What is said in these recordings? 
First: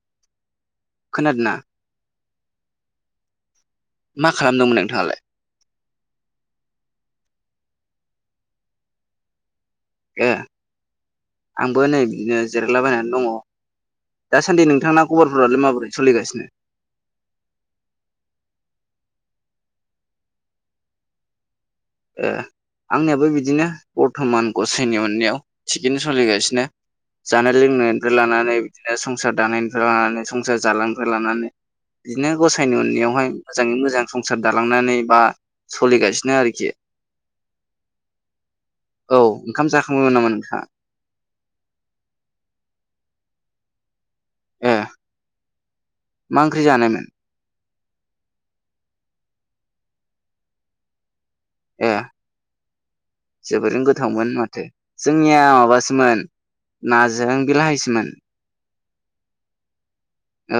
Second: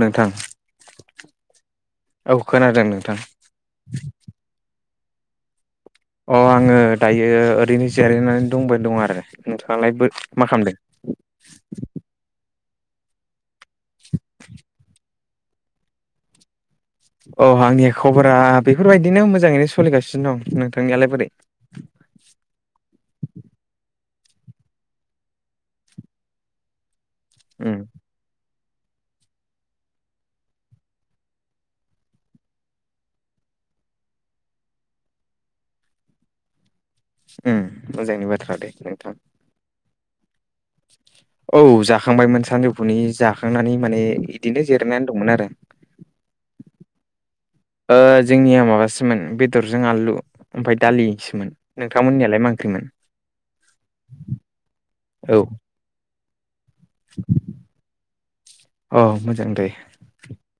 नोंथां खोनादोंना औ खोनादों नोंथां। मा खालामदोंमोन नोंथाङालाय? अ आङो दायो ओरैनो जिरायनानै दंबाय दं आरो नोंथाङालाय बो ए मा खामदों? आंबो नै बिदिनो जिरायलाबायनानै दङ। दासान्दि नोंथांना खबरफोरालाय माबोरै सोलिगासिनो? औ आंनि खबरा बेफोरबायदिनो मोजाङैनो सोलिगासिनो दं। नोंथांनियालाय बोरै? ओ आंनियाबो बिदिनो बरथमान गसाइनि अननायाव थिगैनो सोलिगासिनो। जानो उम लोंनो फ्राय लानानै बिदिनो संसार दानायनिफ्राय लानानै संसार जालांनिफ्राय लानानै बिदिनो गसायनि अननायावहाय मोजाङै मोजां संसार दालांनानै बा सलिगासिनो आरोखि। उम मोजांनि बाथ्रा दे। औ ओंखाम जाखांबायमोन नामा नोंथाङा? औ जाखांबायमोन सानजौफुनि जाखांनानै माने दिनो ए जिरायनानै दंमोन आरो। मा ओंख्रि जानायमोन ओ जोंनिया माबासोमोन बेदरजों आलु ओमफ्राय दालिसोमोन। ए नोंथांमोननियालाय मा ओंख्रिमोन जोबोरैनो गोथावमोन माथो औ जोंनिया माबासोमोन नाजों बिलाहिसोमोन। अ मोजां दे। औ।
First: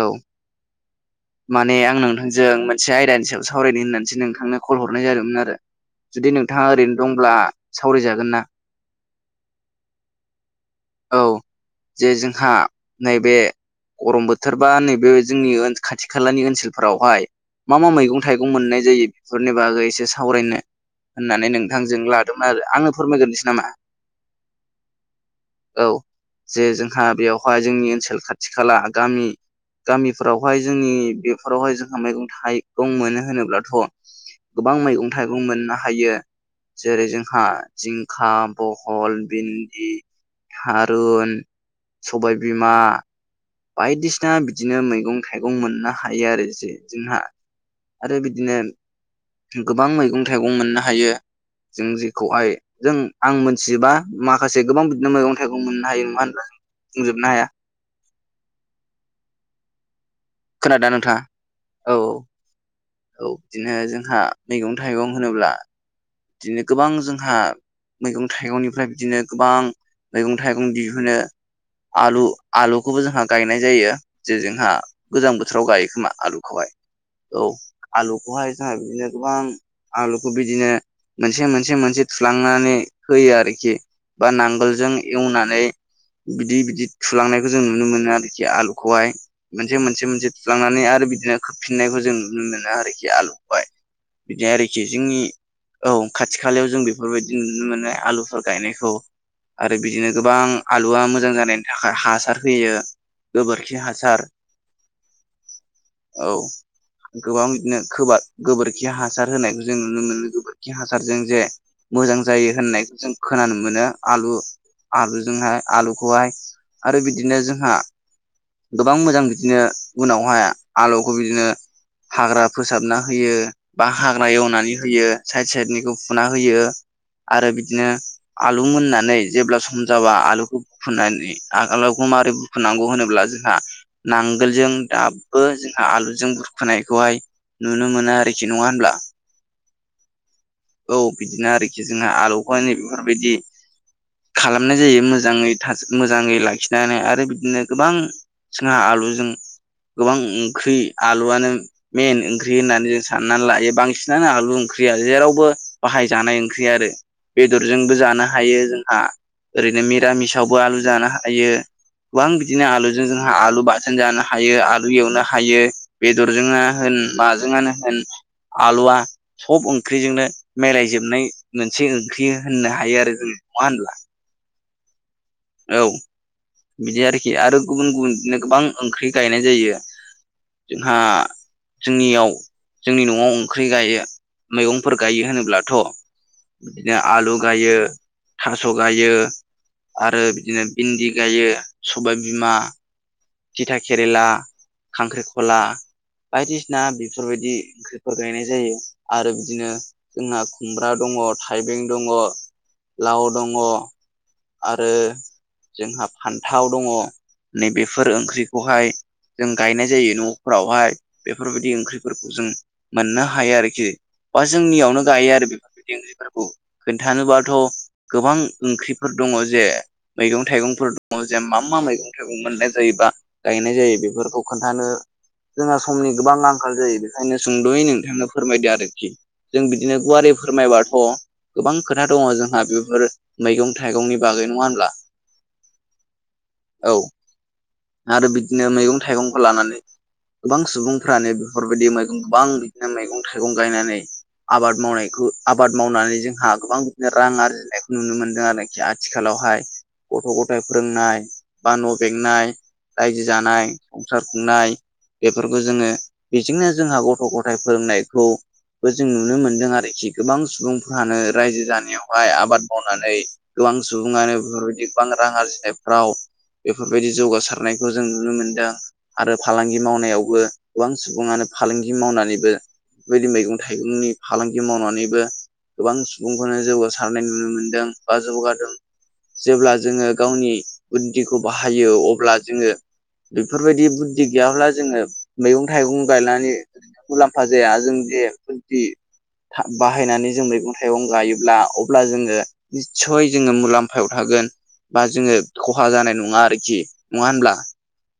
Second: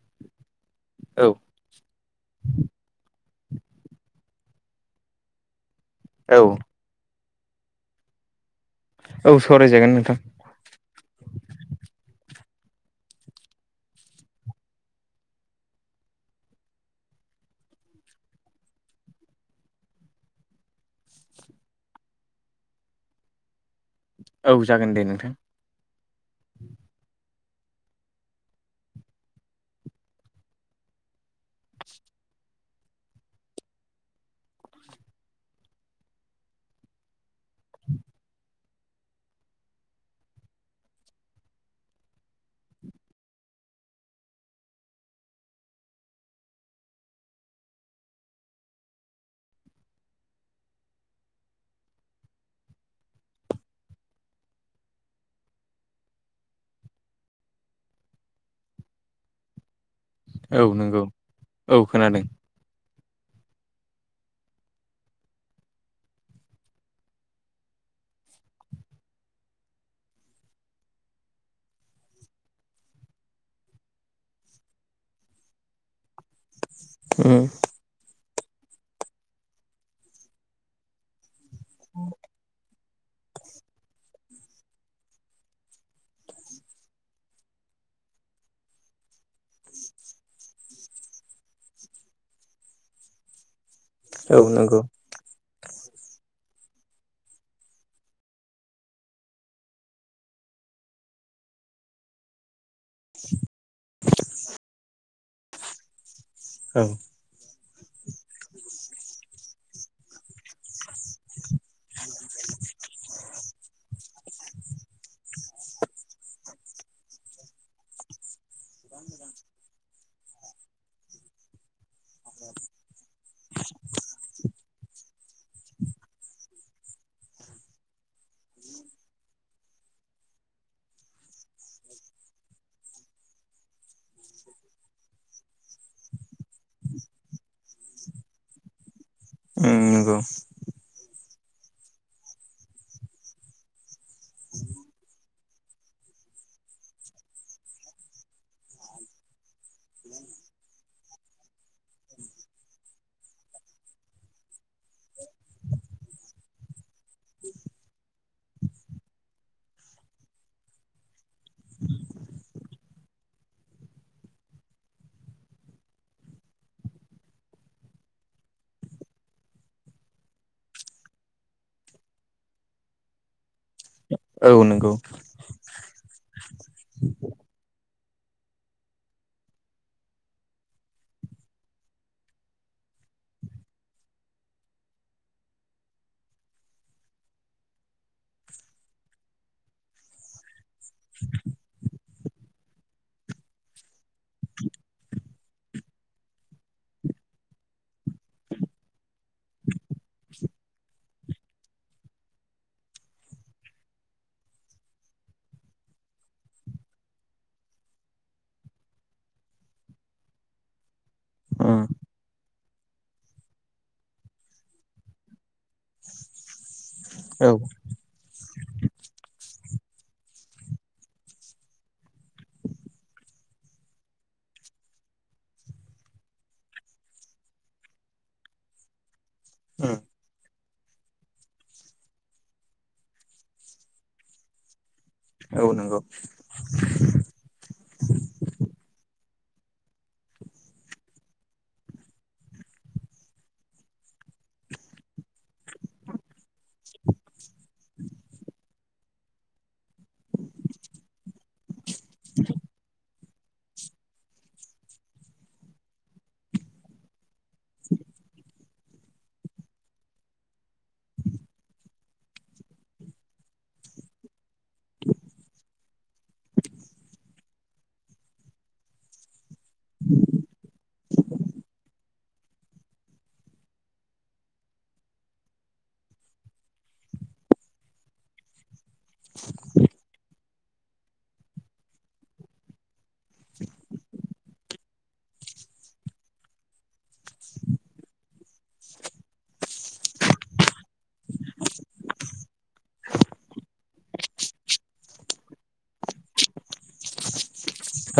औ माने आं नोंथांजों मोनसे आयदानि सायाव सावरायनो होननानैसो नोंथांनो कल हरनाय जादोंमोन आरो। जुदि औ नोंथाङा ओरैनो दंब्ला सावरायजागोन ना? औ सावरायजागोन नोंथां। औ जे जोंहा नैबे गरम बोथोरबा नैबे जोंनि खाथि खालानि ओनसोलफोरावहाय। मा मा मैगं थाइगं मोननाय जायो बेफोरनि बागै इसे सावरायनो होननानै नोंथांजों लादोंमोन आरो आंनो फोरमायगोरनोसै नामा? औ जागोन दे नोंथां। औ जे जोंहा बेवहाय जोंनि ओनसोल खाथि खाला गामि गामिफोरावहाय जोंनि बेफोरावहाय जोंहा मैगं थाइगं मोनो होनोब्लाथ' गोबां मैगं थाइगं मोननो हायो। जेरै जोंहा जिंखा, बहल, बिन्दि थारुन, सबाय बिमा, बायदिसिना बिदिनो मैगं थाइगं मोननो हायो आरो ज जोंहा। आरो बिदिनो गोबां मैगं थाइगं मोननो हायो। जों जेखौहाय जों आं मोनथिजोबा माखासे गोबां बिदिनो मैगं थाइगं मोननो हायो नङा होनब्ला जों बुंजोबनो हाया। औ खोनादोंना नंगौ नोंथाङा औ औ। औ बिदिनो जोंहा मैगं थाइगं होनोब्ला बिदिनो गोबां जोंहा मैगं थाइगंनिफ्राय बिदिनो गोबां मैगं थाइगं दिहुनो। आलु आलुखौबो जोंहा गायनाय जायो। जे जोंहा गोजां बोथोराव गायो खोमा आलुखौहाय। उम औ आलुखौहाय जोंहा बिदिनो गोबां आलुखौ बिदिनो मोनसे मोनसे मोनसे थुलांनानै होयो आरोखि ‌। बा नांगोलजों एवनानै बिदि बिदि थुलांनायखौ जों नुनो मोनो आरोखि आलुखौहाय मोनसे मोनसे मोनसे थुलांनानै आरो बिदिनो खोबफिननायखौ जों नुनो मोनो आरोखि आलुखौहाय। औ बिदि नंगौ आरोखि जोंनि औ खाथि खालायाव जों बेफोरबायदि नुनो मोनो आलुफोर गायनायखौ ‌। आरो बिदिनो गोबां आलुआ मोजां जानायनि थाखाय हासार होयो। गोबोरखि हासार औ। औ गोबां बिदिनो गोबोरखि हासार होनायखौ जों नुनो मोनो गोबोरखि हासारजों जे मोजां जायो होननायखौ जों खोनानो मोनो आलु आलुजोंहाय आलुखौहाय आरो बिदिनो जोंहा गोबां मोजां बिदिनो उनावहाय आलुखौ बिदिनो हाग्रा फोसाबना होयो बा हाग्रा एवनानै होयो साइड साइडनिखौ फुना होयो आरो बिदिनो आलु मोननानै जेब्ला सम जाबा आलुखौ फुननानै आगोलावखौ मारै फुनांगौ होनोब्ला जोंहा नांगोलजों दाबो जोंहा आलुजों बुरखोनायखौहाय नुनो मोनो आरोखि नङा होनब्ला उम नंगौ। औ बिदिनो आरोखि जोंहा आलुखौै बेफोरबायदि खालामनाय जायो मोजाङै मोजाङै लाखिनानै आरो बिदिनो गोबां जोंहा आलुजों। गोबां ओंख्रि आलुआनो। मेइन ओंख्रि होननानै जों साननानै लायो बांसिनानो आलु ओंख्रिया जेरावबो। बाहायजानाय ओंख्रि आरो बेदरजोंबो जानो हायो जोंहा ओरैनो मिरामिसावबो आलु जानो ह हायो गोबां बिदिनो आलुजों जोंहा आलु बाथोन जानो हायो आलु एवनो हायो। बेदरजोंनो होन माजोंआनो होन आलुआ सब ओंख्रिजोंनो मिलायजोबनाय मोनसे ओंख्रि होननो हायो आरो जों नङा होनब्ला? औ नंगौ। औ बिदि आरोखि आरो गुबुन गुबुन बिदिनो गोबां ओंख्रि गायनाय जायो। जों जोंनियाव जोंनि न'आव ओंख्रि गायो मैगंफोर गायो होनोब्लाथ' बिदिनो आलु गायो थास' गायो। आरो बिदिनो भिन्दि गायो सबाय बिमा। थिथा केरेला खांख्रिखला बायदिसिना बेफोरबायदि ओंख्रिफोर गायनाय जायो आरो बिदिनो जोंहा खुमब्रा दङ थाइबें दङ लाव दङ। आरो जोंहा फान्थाव दङ। नै बेफोर ओंख्रिखौहाय जों गायनाय जायो न'फोरावहाय बेफोरबायदि उम ओंख्रि फोरखौ जों मोननो हायो आरोखि बा जोंनियावनो गायो आरो बेफोरबायदि ओंग्रिफोरखौ'- औ खोन्थानोबाथ' उम गोबां ओंख्रिफोर दङ जे मैगं थाइगंफोर दङ जेन मा मा मैगं थाइगं मोननाय जायोबा गायनाय जायो बेफोरखौ खोन्थानो जोंहा समनि गोबां आंखाल जायो बेखायनो सुंद'यै नोंथांनो फोरमायदो आरोखि जों बिदिनो गुवारै फोरमायबाथ' गोबां खोथा दङ जोंहा बेफोर मैगं थाइगंनि बागै नङा होनब्ला औ नंगौ औ आरो बिदिनो मैगं थाइगंखौ लानानै गोबां सुबुंफ्रानो बेफोरबायदि मैगं गोबां बिदिनो मैगं थाइगं गायनानै आबाद मावनायखौ आबाद मावनानै जोंहा गोबां बिदिनो रां आरजिनायखौ नुनो मोनदों आरोखि आथिखालावहाय गथ' गथाय फोरोंनाय बा न' बेंनाय रायजो जानाय संसार खुंनाय बेफोरखौ जोङो बेजोंनो जोंहा गथ' गथाय फोरोंनायखौ ब जों नुनो मोन्दों आरोखि गोबां सुबुंफ्रानो रायजो जानायावहाय आबाद मावनानै गोबां सुबुङानो बेफोरबायदि गोबां रां आरजिनायफ्राव बेफोरबायदि जौगासारनायखौ जों नुनो मोनदों। आरो फालांगि मावनायावबो गोबां सुबुङानो फालांगि मावनानैबो बेबायदि मैगं थाइगंनि फालांगि मावनानैबो गोबां सुबुंखौनो जौगासारनाय नुनो मोनदों बा जौगादों जेब्ला जोङो गावनि बुद्दिखौ बाहायो अब्ला जोङो बेफोरबायदि बुद्दि गैयाब्ला जोङो मैगं थाइगं गायनानै मुलाम्फा जाया जों जे बुद्दि था बाहायनानै जों मैगं थाइगं गायोब्ला अब्ला जोङो निस्सय जोङो मुलाम्फायाव थागोन बा जोङो खहा जानाय नङा आरोखि नङा होनब्ला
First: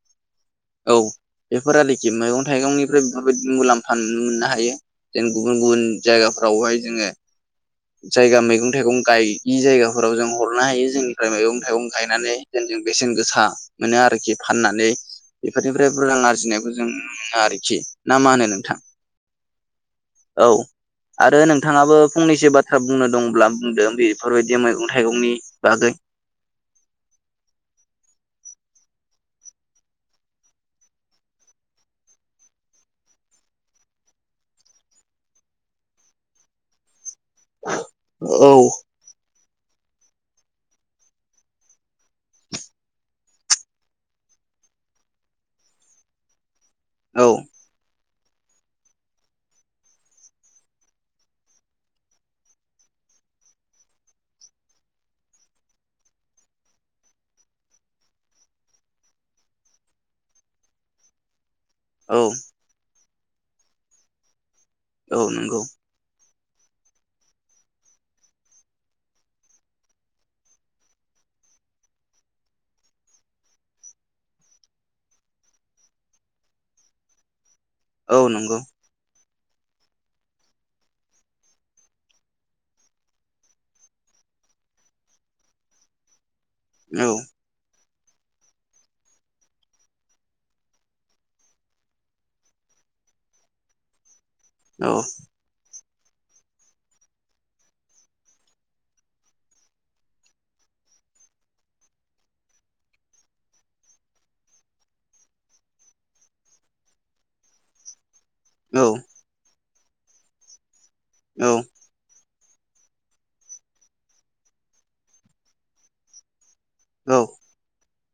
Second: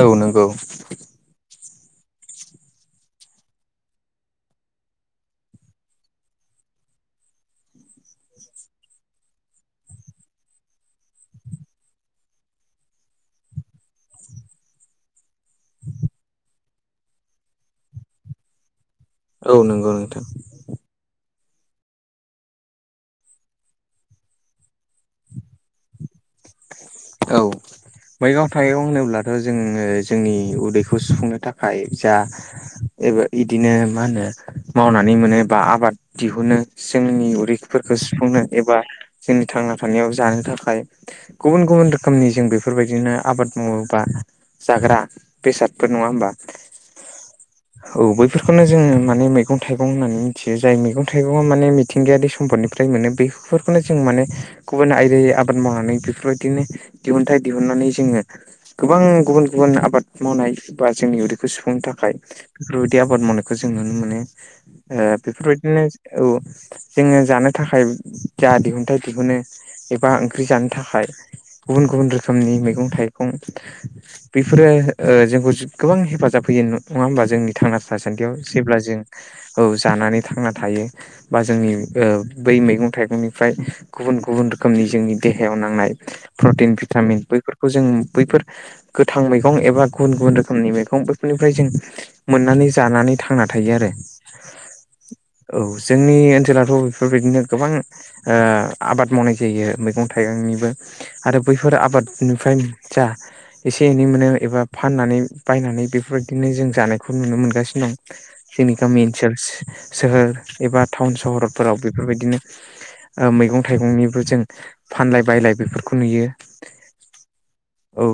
औ नोंगौ औ बेफोर आरोखि मैगं थाइगंनिफ्राय बेफोरबायदि मुलाम्फा मोननो हायो जों गुबुन गुबुन जायगाफ्रावहाय जोङो जायगा मैगं थाइगं गायि जायगाफोराव जों हरनो हायो जोंनिफ्राय मैगं थाइगं गायनानै जेन जों बेसेन गोसा मोनो आरोखि फाननानै बेफोरनिफ्राय बुरजा रां आरजिनायखौ जों नुनो मोनो आरोखि ना मा होनो नोंथां? औ नोंगौ नोंथां औ आरो नोंथाङाबो फंनैसो बाथ्रा बुंनो दंब्ला बुंदो बेफोरबायदि मैगं थाइगंनि बागै औ मैगं थाइगं होनोब्लाथ' जोङो जोंनि उदैखौ सुफुंनो थाखाय जा एबा इदिनो मा होनो मावनानै मोनो बा आबाद दिहुनो जोंनि उ दैफोरखौ सुफुंनो औ एबा जोंनि थांना थानायाव जानो थाखाय गुबुन गुबुन रोखोमनि जों बेफोरबायदिनो आबाद मावो बा जाग्रा बेसादफोर नङा होमबा औ औ बै फोरखौनो जोङो माने मैगं थाइगं होननानै मिनथियो जाय मैगं थाइगङा माने मिथिंगायारि सम्पदनिफ्राय मोनो बै फोरखौनो जों माने गुबुन आदायै आबा द मावनानै बेफोरबायदिनो दिहुनथाय दिहुननानै जोङो गोबां गुबुन गुबुन आबाद मावनाय बा जोंनि उदैखौ सुफुंनो थाखाय औ थाखाय बेफोरबायदि आबाद मावनायखौ जों नुनो मोनो ओ औ नंगौ बेफोरबायदिनो औ जोङो जानो थाखाय जा दिहुनथाय दिहुनो एबा ओंख्रि जानो थाखाय गुबुन गुबुन रोखोमनि मैगं थाइगं बेफोरो ओ जोंखौ गोबां हेफाजाब होयो नङा होमबा जोंनि थांना औ थासान्दियाव नंगौ जेब्ला जों औ जानानै थांना थायो बा जोंनि ओ बै मैगं थाइगंनिफ्राय गुबुन गुबुन रोखोमनि जोंनि देहायाव नांनाय प्रटिन औ भिटामिन बैफोरखौ जों बैफोर गोथां मैगं एबा गुबुन गुबुन रोखोमनि मैगं बैफोरनिफ्राय जों मोननानै जानानै थांना थायो आरो। औ। औ जोंनि ओनसोलाथ' बेफोरबायदिनो गोबां ओ आबाद मावनाय जायो मैगं थाइगांनिबो आरो बैफोर आबादनिफ्राय जा एसे एनै मोनो एबा फाननानै बायनानै बेफोरबायदिनो जों जानायखौ नुनो मोनगासिनो दं। जोंनि औ गामि ओनसोल सोहोर एबा टाउन औ सहरफोराव बेफोरबायदिनो ओ मैगं थाइगंनिबो जों फानलाय बायलाय बेफोरखौ नुयो। औ। औ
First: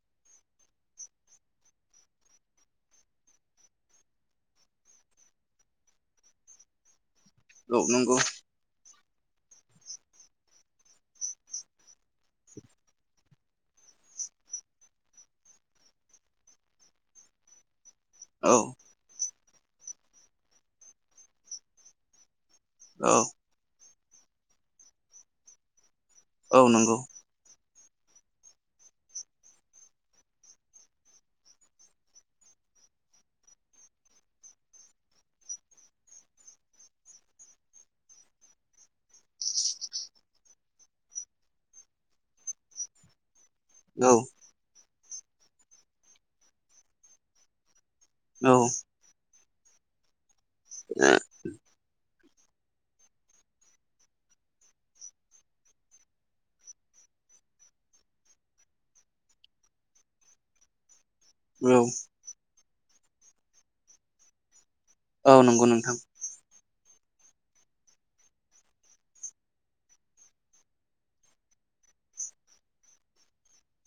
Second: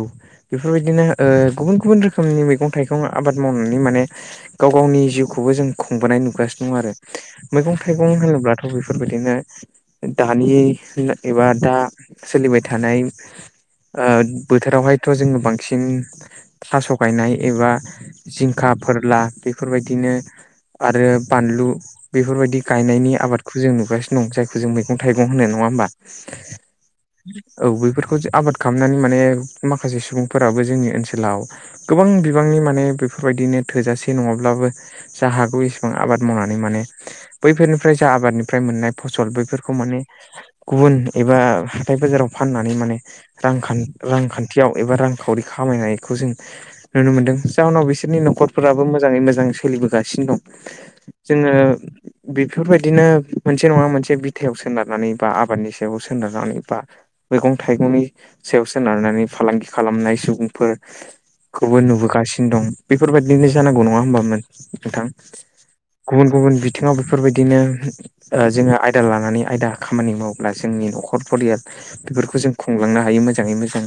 बेफोरबायदिनो ओ गुबुन गुबुन रोखोमनि मैगं थाइगं आबाद मावनानै माने गाव गावनि जिउखौबो जों खुंबोनाय नुगासिनो दं आरो मैगं औ थाइगं नंगौ होनोब्लाथ' बेफोरबायदिनो दानि एबा दा सोलिबाय थानाय ओ बोथोरावहायथ' जोङो बांसिन थास' गायनाय एबा औ जिंखा फोरला बेफोरबायदिनो आरो बानलु बैफोरबायदि गायनायनि औ आबादखौ जों नुगासिनो दं जायखौ जों मैगं थाइगं होनो नङा होमबा औ नंगौ औ बेैफोरखौ जे आबाद खामनानै माने माखासे सुबुंफोराबो जोंनि ओनसोलाव गोबां बिबांनि माने बेफोरबायदिनो थोजासे नङाब्लाबो जा हागौ इसेबां आबाद मावनानै माने बैफोरनिफ्राय जा आबादनिफ्राय मोननाय फसल बेैफोरखौ माने गुबुन एबा हाथाय बाजाराव फाननानै माने रां खान औ रांखान्थियाव एबा रांखावरि खामायनायखौ जों नुनो मोनदों। जाउनाव बिसोरनि औ न'खरफोराबो मोजाङै मोजां सोलिबोगासिनो दं। जोङो बेफोरबायदिनो मोनसे नङा मोनसे बिथायाव सोनारनानै बा आबादनि सायाव सोनारनानै बा मैगं थाइगंनि सायाव सोनारनानै फालांगि खालामनाय सुबुंफोर औ खौबो नुबोगासिनो दं। बेफोरबायदिनो जानांगौ नङा होमबामोन नोंथां? औ नंगौ नोंथां। गुबुन गुबुन बिथिङाव बेफोरबायदिनो ओ जोङो आयदा लानानै आयदा खामानि मावब्ला जोंनि न'खर फरियाल बेफोरखौ जों खुंलांनो हायो मोजाङै मोजां।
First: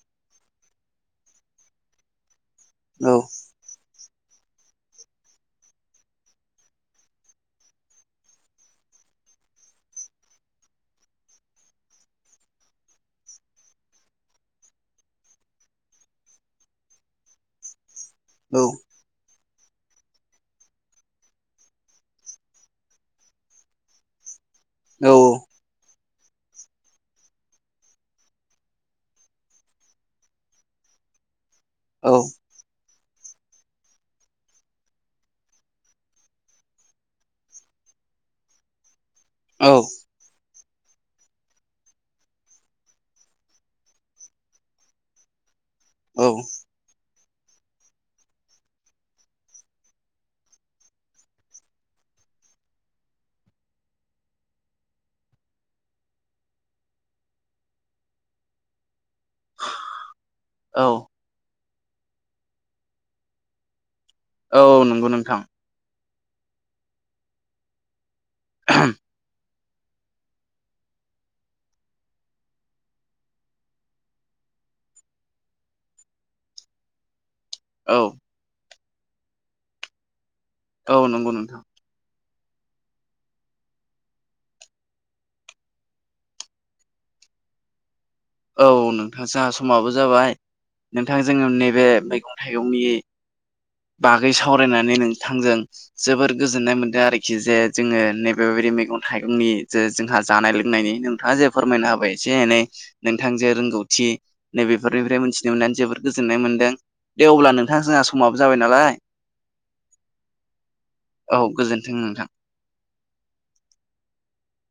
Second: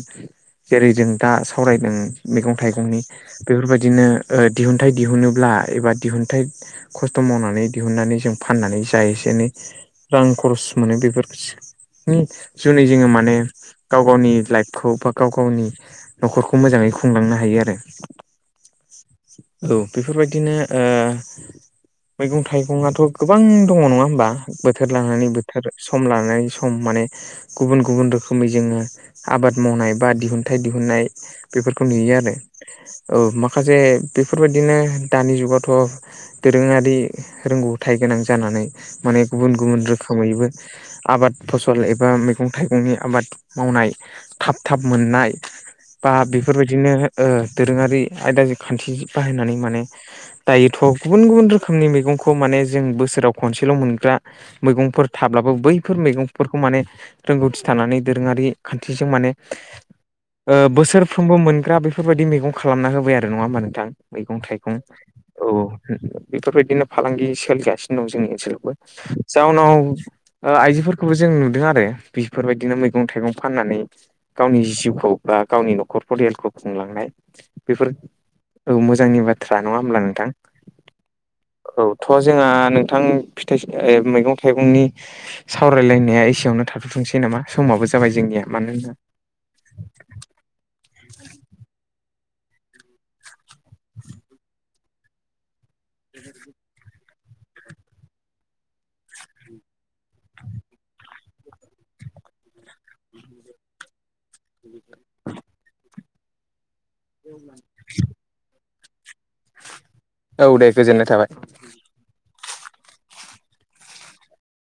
जेरै जों दा सावरायदों मैगं थाइगंनि औ बेफोरबायदिनो ओ दिहुनथाइ दिहुनोब्ला एबा दिहुनथाइ खस्ट' मावनानै दिहुननानै जों फाननानै जा एसे एनै रां खरस मोनो बेफोरस नि जुनै जोङो माने गाव गावनि लाइफखौ बा गाव गावनि न'खरखौ मोजाङै खुंलांनो हायो आरो। औ। औ बेफोरबायदिनो ओ मैगं थाइगंआथ' गोबां दङ' नङा होमबा? बोथोर औ लानानै बोथ सम लानानै सम माने गुबुन गुबुन रोखोमै जोङो आबाद मावनाय बा दिहुनथाइ दिहुननाय बेफोरखौ नुयो आरो औ माखासे बेफोरबायदिनो दानि जुगावथ' दोरोङारि रोंगौथाय गोनां जानानै माने गुबुन औ गुबुन रोखोमैबो आबाद फसल एबा मैगं-थाइगंनि आबाद मावनाय थाब थाब मोननाय बा औ बेफोरबायदिनो ओ दोरोङारि आयदाजों खान्थि बाहायनानै माने दायोथ' गुबुन गुबुन रोखोमनि मैगंखौ माने जों बोसोराव खनसेल' मोनग्रा मैगं फोर थाब्लाबो बैफोर मैगंफोरखौ माने रोंगौथि थानानै दोरोङारि खान्थिजों माने ओ औ बोसोरफ्रोमबो मोनग्रा बेफोरबायदि मैगं खालामना होबाय आरो नङा होमबा नोंथां? औ मैगं-थाइगं नंगौ नोंथां औ बेफोरबायदिनो फालांगि सोलिगासिनो दं जोंनि [unintelligible] जाउनाव ओ आइजोफोरखौबो जों नुदों आरो बेफोरबायदिनो मैगं-थाइगं फाननानै गावनि जिउखौ बा गावनि न'खर फरियालखौ खुंलांनाय बेफोर औ औ मोजांनि बाथ्रा नङा होमब्ला नोंथां? औ नंगौ नोंथां। औथ' जोंहा नोंथां फिथाइ सा ओ मैगं थाइगंनि सावरायलायनाया एसेयावनो थाथ'थोंसै नामा समाबो जाबाय जोंनिया। औ मानो होनबा नोंथां जाहा समाबो जाबाय। नोंथां जोङो नैबे मैगं थाइगंनि बागै सावरायनानै नोंथांजों जोबोर गोजोननाय मोन्दों आरो खि जे जोङो नैबेबायदि मैगं थाइगंनि जे जोंहा जानाय लोंनायनि नोंथाङा जेब फोरमायना होबाय एसे एनै नोंथां जे रोंगौथि नैबेफोरनिफ्राय मोनथिनो मोननानै जोबोर गोजोननाय मोनदों। दे अब्ला नोंथां जोंहा समाबो जाबाय नालाय औ दे गोजोननाय औ थाबाय। गोजोन्थों नोंथां